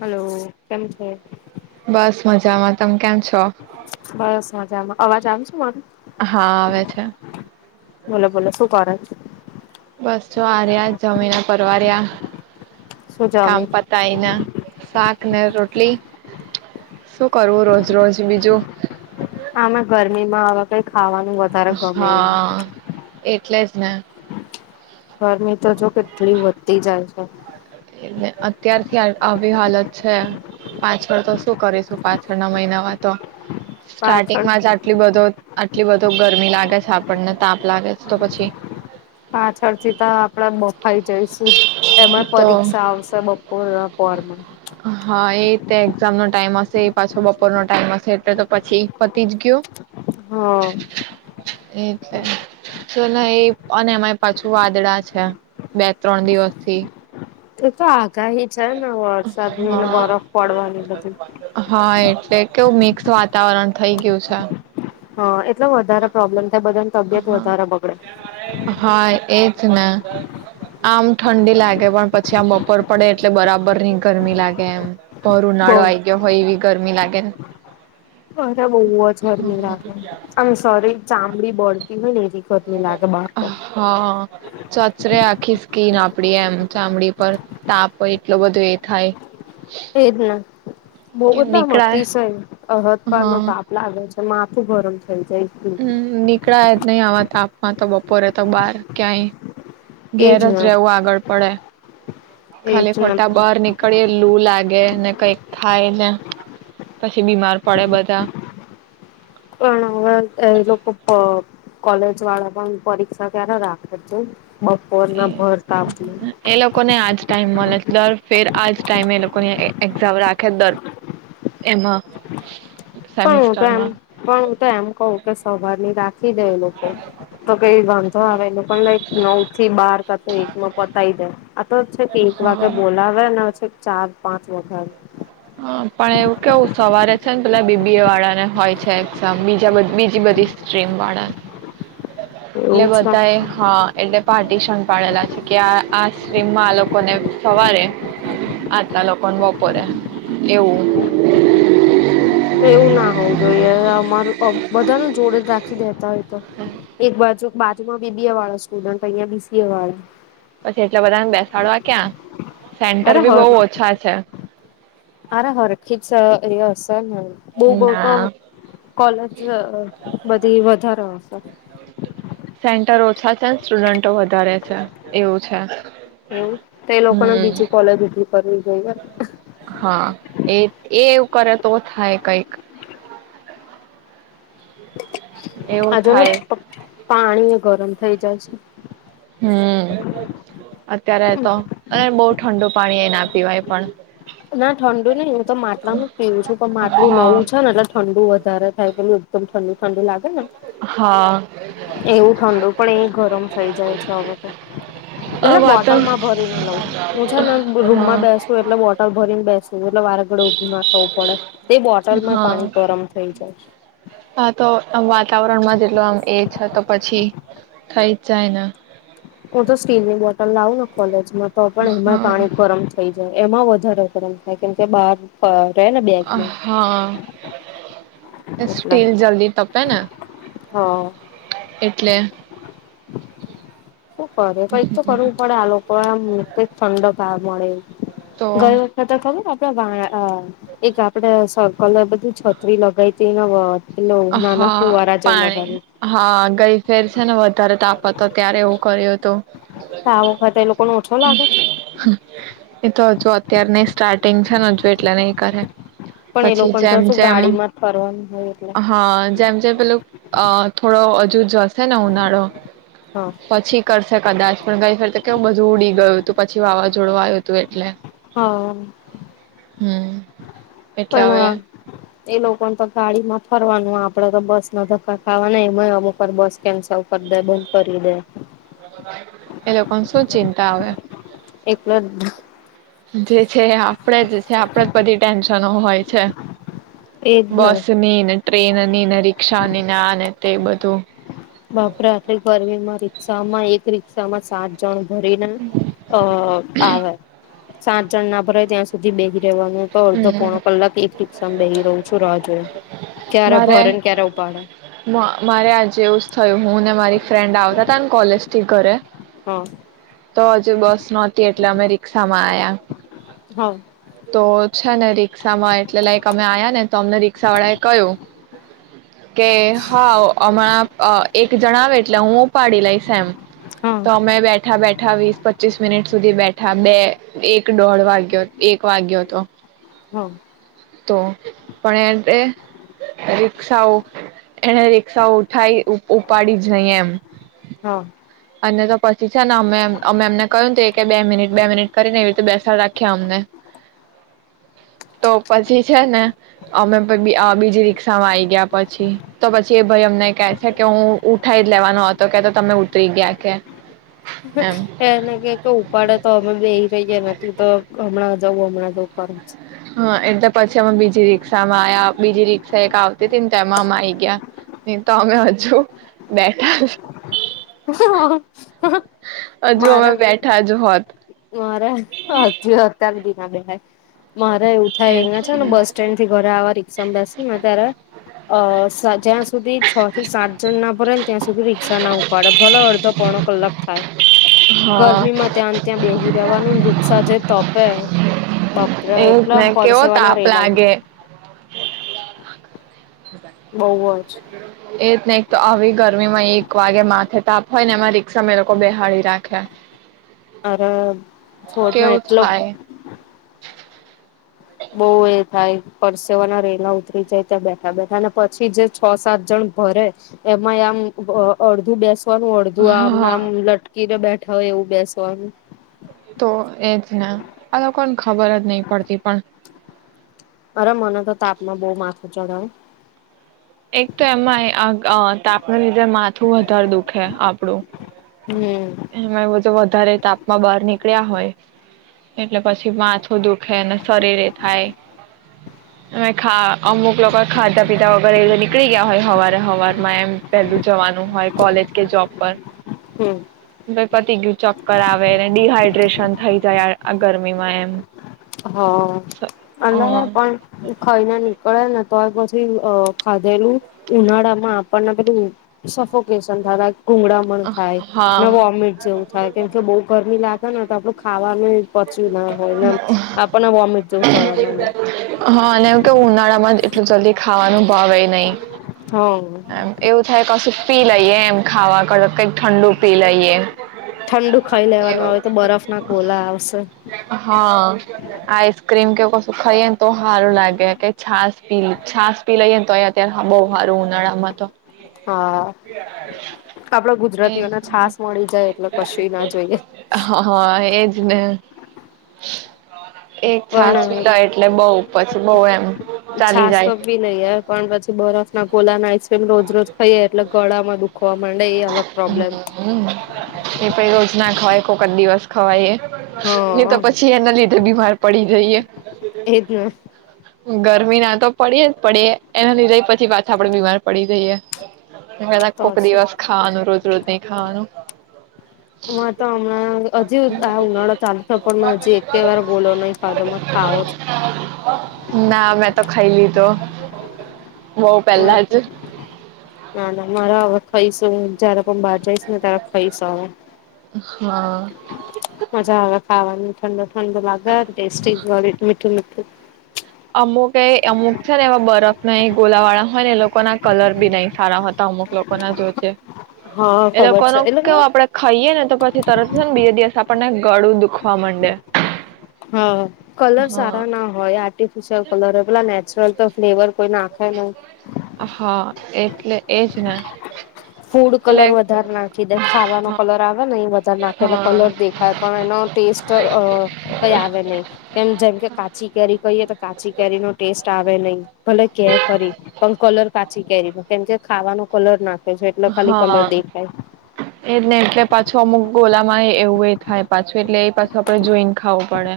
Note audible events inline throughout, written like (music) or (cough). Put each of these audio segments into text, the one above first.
Hello કેમ છે? બસ મજામાં તમે કેમ છો બસ મજામાં અવાજ આવે છે મારો હા આવે છે બોલો બોલો શું કરે છે? બસ જો આ રહ્યા જમીને પરવાર્યા. શું કામ જમી પતાઈને સાત ને રોટલી, શું કરવું રોજ રોજ બીજું. આમાં ગરમીમાં હવે કઈક ખાવાનું વધારે ગમે એમ. હા એટલે જ ને. ગરમી તો જો કેટલી વધતી જાય. (inaudible) એટલે અત્યારથી આવી હાલત છે, પાછળ તો શું કરીશું પાછળના મહિનામાં તો. પાછળ સ્ટાર્ટિંગમાં જ આટલો બધો આટલી વધું ગરમી લાગે છે આપણને તાપ લાગે છે તો પછી. પાછળથી તો આપડે બફાઈ જઈશ. એમાં તો પરીક્ષા આવશે બપોર પણ. હા એ તે એક્ઝામનો ટાઈમ હશે એ પાછો બપોરનો ટાઈમ હશે એટલે તો પછી પતી જ ગયું. હમ. એટલે ચ એ અને અમાંરી પાછું વાદળા છે, બે ત્રણ દિવસથી. એ તો આ કહી છે ને વરસાદની અને હા બરફ પડવાની બધી. હા એટલે કેવું મિક્સ વાતાવરણ થઇ ગયું છે. હ એટલો વધારે પ્રોબ્લેમ થાય બધાને તબિયત હા વધારે બગડે હા એજ ને આમ ઠંડી લાગે પણ પછી આમ બપોર પડે એટલે બરાબર નહ ગરમી લાગે એમ બ બઉ ઉનાળો આવી ગયો હોય એવી ગરમી લાગે લગે અરે બહુ જ ગરમી લાગેમ ઘ ચામડી બળે એમરી ટલી લાગ બાર તો હા ચચરે આખી સ્કીન આપડી એમ ચામડી પર તાપ હો એટલો બધો એ થાય એજ ન બહુ લામ નીકળાય અતિશય અર હદ પાર નો હા તાપ લાગે છે. માથુ ગરમ‌ હમ નીકળા જ નહી આવાજ તાપમાં તો બપોરે તો બાર ક્યાંય એજ ઘેર જ ને રહેવું આગળ પડે એજ ખાલી ને ખોટા બહાર નીકળ્યે લું લાગે ને કઈક થાય ને પછી બીમાર પડે બધા હ પણ હવાર થાય એ લોકો કોલેજ વાળા પણ પરીક્ષા ક્યારે રાખે છે. બપોરના ભર તાપ ટાઇમ મળે દર ફેર આજ ટાઈમે એ લોકોની એક્ઝામ રાખે દર એમાં પણ હું તો એમ સેમિસ્ટરમાં પણ હું તો એમ કહું કે સવાર ની રાખ દે એ લોકો તો કઈ વાંધો આવે એ પણ લક નવ થી બાર કા એક ન પતાય દે આ તો જ છે કે એક વાગે બોલાવેને ઠક ચાર પાંચ ગોઘ હા પણ એવું કેવું સવારે છે ને પેલા બીબી એ વાળા ને હોય છે એક્ઝામ બજા બીજી બધી સ્ટ્રીમ વાળા એવું એટલે જ બધાય હા એટલે પાર્ટિશન પાડેલા છે કે આ આ સ્ટ્રીમમાં આ લોકોને સવારે આટલા લોકોને વપોરે એવું તો એવું ના હોવું જોઈએ અમારું બધા ન જોડે જ રાખી દેતા હોય તો એક બાજુ બાજુમાં બીબીએ વાળા સ્ટુડન્ટ અ બીસીએ વાળા પછી એટલા બધાને બેસાડ વા ક્યાં અરે સેન્ટર બી હર બહુ ઓછા છે. સરે હ બઉ બહુ ના તો કોલેજ બધી વધારે સર સેન્ટરો ઓછા છે સ્ટુડન્ટો વધારે છે એવું છે. એવું તો એ લોકોને હમ બીજું કોલેજ ઉભી કરવી જોઈએ હા એ એ એવું કરે તો થાય કઈક એવું આજોને થાય પાણી એ ગરમ થઈ જાય છે હમ્મ અત્યારે તો અને બહ ઠંડુ પાણી એ ના પીવાય પણ ના ઠંડુ નહી હું તો માટલાનું જ પીવું છું પણ માટલું હા નવું છે ને એટલે ઠંડુ વધ વધારે પેલું એકદમ ઠંડુ ઠંડુ લા હા એવું ઠંડુ પણ એ ગરમ થઈ જાય છે હવે તો આ એટલે વાતા બોટલમાં ભરીને લઉું હું છે ને રૂમમાં હા બેસું એટલે બોટ ભરીને બેસું એટલે વારેગળે ઊભું ના થવું પડે તે બોટલમાં હા પાણી ગરમ થઈ જાય છે. હા તો આ વાતાવરણમાં જેટલો એ છે તો પછી થઈ ચાઈના ઉ તો સ્ટીલની બોટલ લાવ કોલેજ તો પણ એમાં પાણી ગરમ થઈ એમાં વધારે ગરમ થાય કેમ કે બાર હા એટલે સ્ટીલ હ જલ્દી તપ છે ને એટલે શું કરે કંઈક તો કરરવું પડે આ લોકો આમ મુહ પ ઠંડક આવે મળે તો ગયો વખત તો ખબર આપ આપ એક આપડે સકલ બધું છત્રી લગાવતી હા પાણી હા ગઈ ફેર છે ને વધારે તાપ પડતો હતો ત્યારે એવું કર્યો હતુ તો આ વખતે એ લોકો નો ઓછો લાગે છે એ તો હજુ અત્યાર નઈ સ્ટાર્ટિંગ છે ને હજુ એટલે નઈં કરે પણ એ પછી લોકોને તો જેમ શું જેમ ગાડીમાં જ ફરવાનું હોય એટલે હા જેમ જે પેલો અ થોડો હજુ જ શે ને ઉનાળો હા પછી કરશે કદાચ પણ ગઈ ફર તો કેવ બધું ઉડી ગયું હતું પછી વાવાઝોડું આવું હતું એટલે હા હમ. એટલે હવે પણ એ લોકો તો ગાડી માં ફરવાનું આપડે તો બસ ના ધક્કા ખાવા ને એમાં અમુક બસ કેન્સલ કરી દે બંધ કરી દે. એ લોકો શું ચિંતા આવે? એટલો જે છે આપણેે જે છે આપણેે જ બધી ટેન્શનો હોય છે. એજ ને બસનીન ટ્રેન ની ને રી્ષાની આને તે બધું. બાપરે આટલી ગરમ માં રિક્ષામાં એક રિક્ષામાં સાત જણ રી અ આવે. સાત જણ ના ભરેય ત્યાં સુધી બે રહેવાનું તો અડધો પોણ હમ કલાક એક સમ બેહી રહું છું રા જો મારે, મારે આજે એ થયું હું ને મારી ફ્રેન્ડ આવતા હતા ને કોલેજ થી ઘરે. હ. તો હજુ બસ નહોતી એટલે અમે રિક્ષા માં આયા. હમ્મ. તો અચ્છા ને રીક્ષા માં એટલે લાઈક અમે આવ્યા ને તો અમને રીક્ષા વાળા એ કહ્યું, કે હા હમણાં એક જણાવ એટલે હું ઉપાડી લઈક એમ, હા તો અમે બેઠાં બેઠાં વીસ પચીસ મિનિટ સુધી બેઠા બે એક દોઢ વાગ્યો એક વાગ્યો હતો. હા તો પણ એ સાવો એને રિક્ષા ઉઠાઈ ઉપાડી નઈ એમ, હા અને તો પછી છે ને અમે એમ અમે અમને કહ ત કે બે મિનિટ બે મિનિટ કરીને એવી રીતે બેસાડ રાખ્યા અમને, તો પછી છે, ને અમે બીજી રિકષામાં આવીઈ ગયા પછી તો પછી એ ભાઈ અમને કે છે કે હું ઉઠાઈ જ લેવાનો હતો કે તો તમે ઉતરી ગયા કે. એમ એને કે કે ઉપાડે તો અમે બેહી રહીએ નથી તો હમણાં જવુ અમના જરાક વારમાં. હા એટલે પછી અમે બીજી રિક્ષામાં આ બીજી રિક્ષા એક આવતી હતી ને તેમાં અમ આવી ગયા, ન તો અમે હજુ બેઠા હજુ મારા અમે બેઠા જ હોત (unintelligible) મારે હજ અત્ય્યારે બી ના બેહાય. મારે એવું થાય અિયાયા છે ને બસ સ્ટેન્ડ થી ઘરે આવા રી્ષામાં બેસી ત્યારે, અ જ્યાં સુધી છ થી સાત જણ ના ભરે ને ત્યાં સુધી રી્ષા ના ઉપાડે ભલો અડધો પોણ કલાક થાય, હા ગરમીમાં ત્યાં ત બેહી રવાનું રિક્ષા જે તપે બપરા એજ એટલામ ને કેવો પરસેવા ના તાપ રેલા હ (inaudible) લાગે બહ જ. એ જ ને એક તો આવી ગરમી માં એક એક વાગે માથે તાપ હોય ને એમાં રિક્ષામાં લોકો બેહાળી રાખે આરા છોડ નો કેવું એટલો થાય બઉ એ થાય પરસેવાના રેલા ઉતરી જાય ત્યાં બેઠા બેઠા અને પછી જે છ સાત જણ ભરે એમાં આમ અડધું બેસ વાનું અડધું આમને હા આમ લટકી ને બે હવે એવું બેસવાનું તો એજ ને આ લોકોને ખબર જ નહી પડતી પણ જડાાવ એક તો એમાં તાપ લીધે માથું વધારે દુખે આપડું હમ એમાં વધારે તાપમાં બહાર નીકળે હોય એટલે પછી માથું દુખે શરીરે થાય અનેા અમુક લોકો ખાધા પીધા નીકળી ગયા હોય હવા હવા માં એમ પેલું જવાનું હોય કોલેજ કે જબ પર હમ ભાઈ પતી ગયું ચક્કર આવેને ડડીહાઈડ્રેશન થઇ જાય આ ગરમીમાં એમ હ અ પણ ખઈને નીકળ્યા નથી તો પછી ખાધેલું ઉનાળા માં આપણને પેલું સફોકેશન થ કુંગળામણ થાય ને હા વોમિટ જેવું થાય કેમ કે બઉુ ગરમી લાગે ને તો આપડું ખાવાનું પચ્યું ના હોય આપણને વોમિટ હા જેવું થવા માંડે અને એવું કે ઉનાળા માં જ એટલું જલ્દી ખાવાનું ભાવ એ નહીિ હા એમ એવું થાય કશું ફીલ આવીઈએ એમ ખાવા કરડ કઈ ઠંડુ પી લઈએ ઠંડુ ખાઈ લેવાનું હવે તો બરફ ના ગોલા આવશે હા આઈસ્ક્રીમ કે ું ખાઈએ ને તો સારું લાગે કે છાસ પી છાસ પી લઈએને તો અ અત બહ સારું ઉનાળામાં તો હા આપડ એજ ગુજરાતીઓને છાસ મળી જાય એટલે કશું ના જોઈએ એજને એક પણ છાસવીધા એટલે બઉુ પછી બહુ એમ ચાલી છાસ જાય બી નહી હ પણ પછી બરફ ના કોલા ના તેમ રોજ રોજ ખઈએ એટલે ગળામાં દુખ જોવા માંડે એ અલગ પ્રોબ્લેમ હમ એ પણ રોજ ના ખવાય કોક જ દિવસ ખવાય એ એ હા તો પછી એના લીધે બીમાર પડી જઈએ એજ ને ગરમી ના તો પડી એ જ પડે એ એના લીધઈ પછ થી પાછા આપડે બીમાર પડી જઈએ. એના તો કોક શું દિવસ ખાવાનું રોજ રોજ નહી ખાવાનું માં તો હમણાં હજી આ ઉનાળો ચાલુ થયો પણ મેં હજી એકે વાર ગોલો નહી ખાધો મારે ખાવો જ ના મેં તો ખાઈ લી તો હ ના ના મારો આવક પૈસો જયારે પણ બહાર જઈશ ને તારે ખઈશ અવે હા મજા આવે ખાવાની ઠંડ ઠંડ ઠંડ લાગ ટેસ્ટી વરી મીઠું મીઠું (inaudible) અમુક એ અમુક છે ને એવા બરફ ને ગોલા વાળા હોય ને એ લોકો ના કલર બી નય સારા હતા અમુક લોકો ના જો છે. હા એ ખબર લોકોનો છે કેવો એટલે આપડે ખાઈએે ને તો પછી તરત છે ને બીજા દિવસ આપ આપણને ગળું દુખવા માંડે હા કલર હા સારા ના હોય આર્ટી ફિશિયલ કલર પેલા ને નેચરલ તો ફ્લેવર કોઈ નાખે નહી. હા એટલે એજ તના ફૂડ કલર વધારે નાખી દે ખાવાનો હા કલર આવે ને એ વધારે નાખે એટલે હા કલર દેખાય પણ એનો ટેસ્ટ કઈ આવે નહીિ કેમ જેમ કે કાચી કેરી કહીએ તો કાચી કેરીનોો ટેસ્ટ આવે હ નહી ભલે કે ફરી પણ કલર કાચી કેરી કેમ કે ખાવાનો કલર નાખ હા એજ નહી એટલે પાછું અમુક ગોલામાં એવું એ થાય પાછું એટલે એ પાછું આપડે જોઈને ખાવું પડે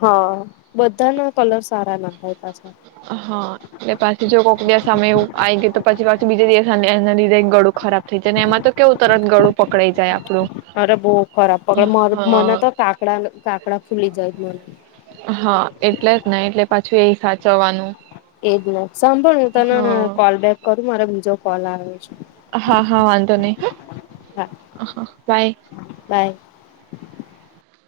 હા બધા ના કલર સારા નાખાયછ હા એટલે પછી જો કોક દિવ સમય એવું આવી ગયું તો પછી પછી બીજા દિવસ અને એના લીધે ગળું ખરાબ થઈ જાય ને એમાં તો કેવું તરત ગળું પકડાઈ જાય આપણું. અરે બહ ખરાબ પગડ મને હા. તો કાકડા કાકડા ફૂલી જાય જ મને હા એટલે જ ન એટલે પાછું એ સાચવવાનું એજ નથી સાંભળ્યું હું તને હા. કોલ બેક કરું મારે બીજો કલ ર છે હા હા વાંધો નહી હ હા હા બાય બાય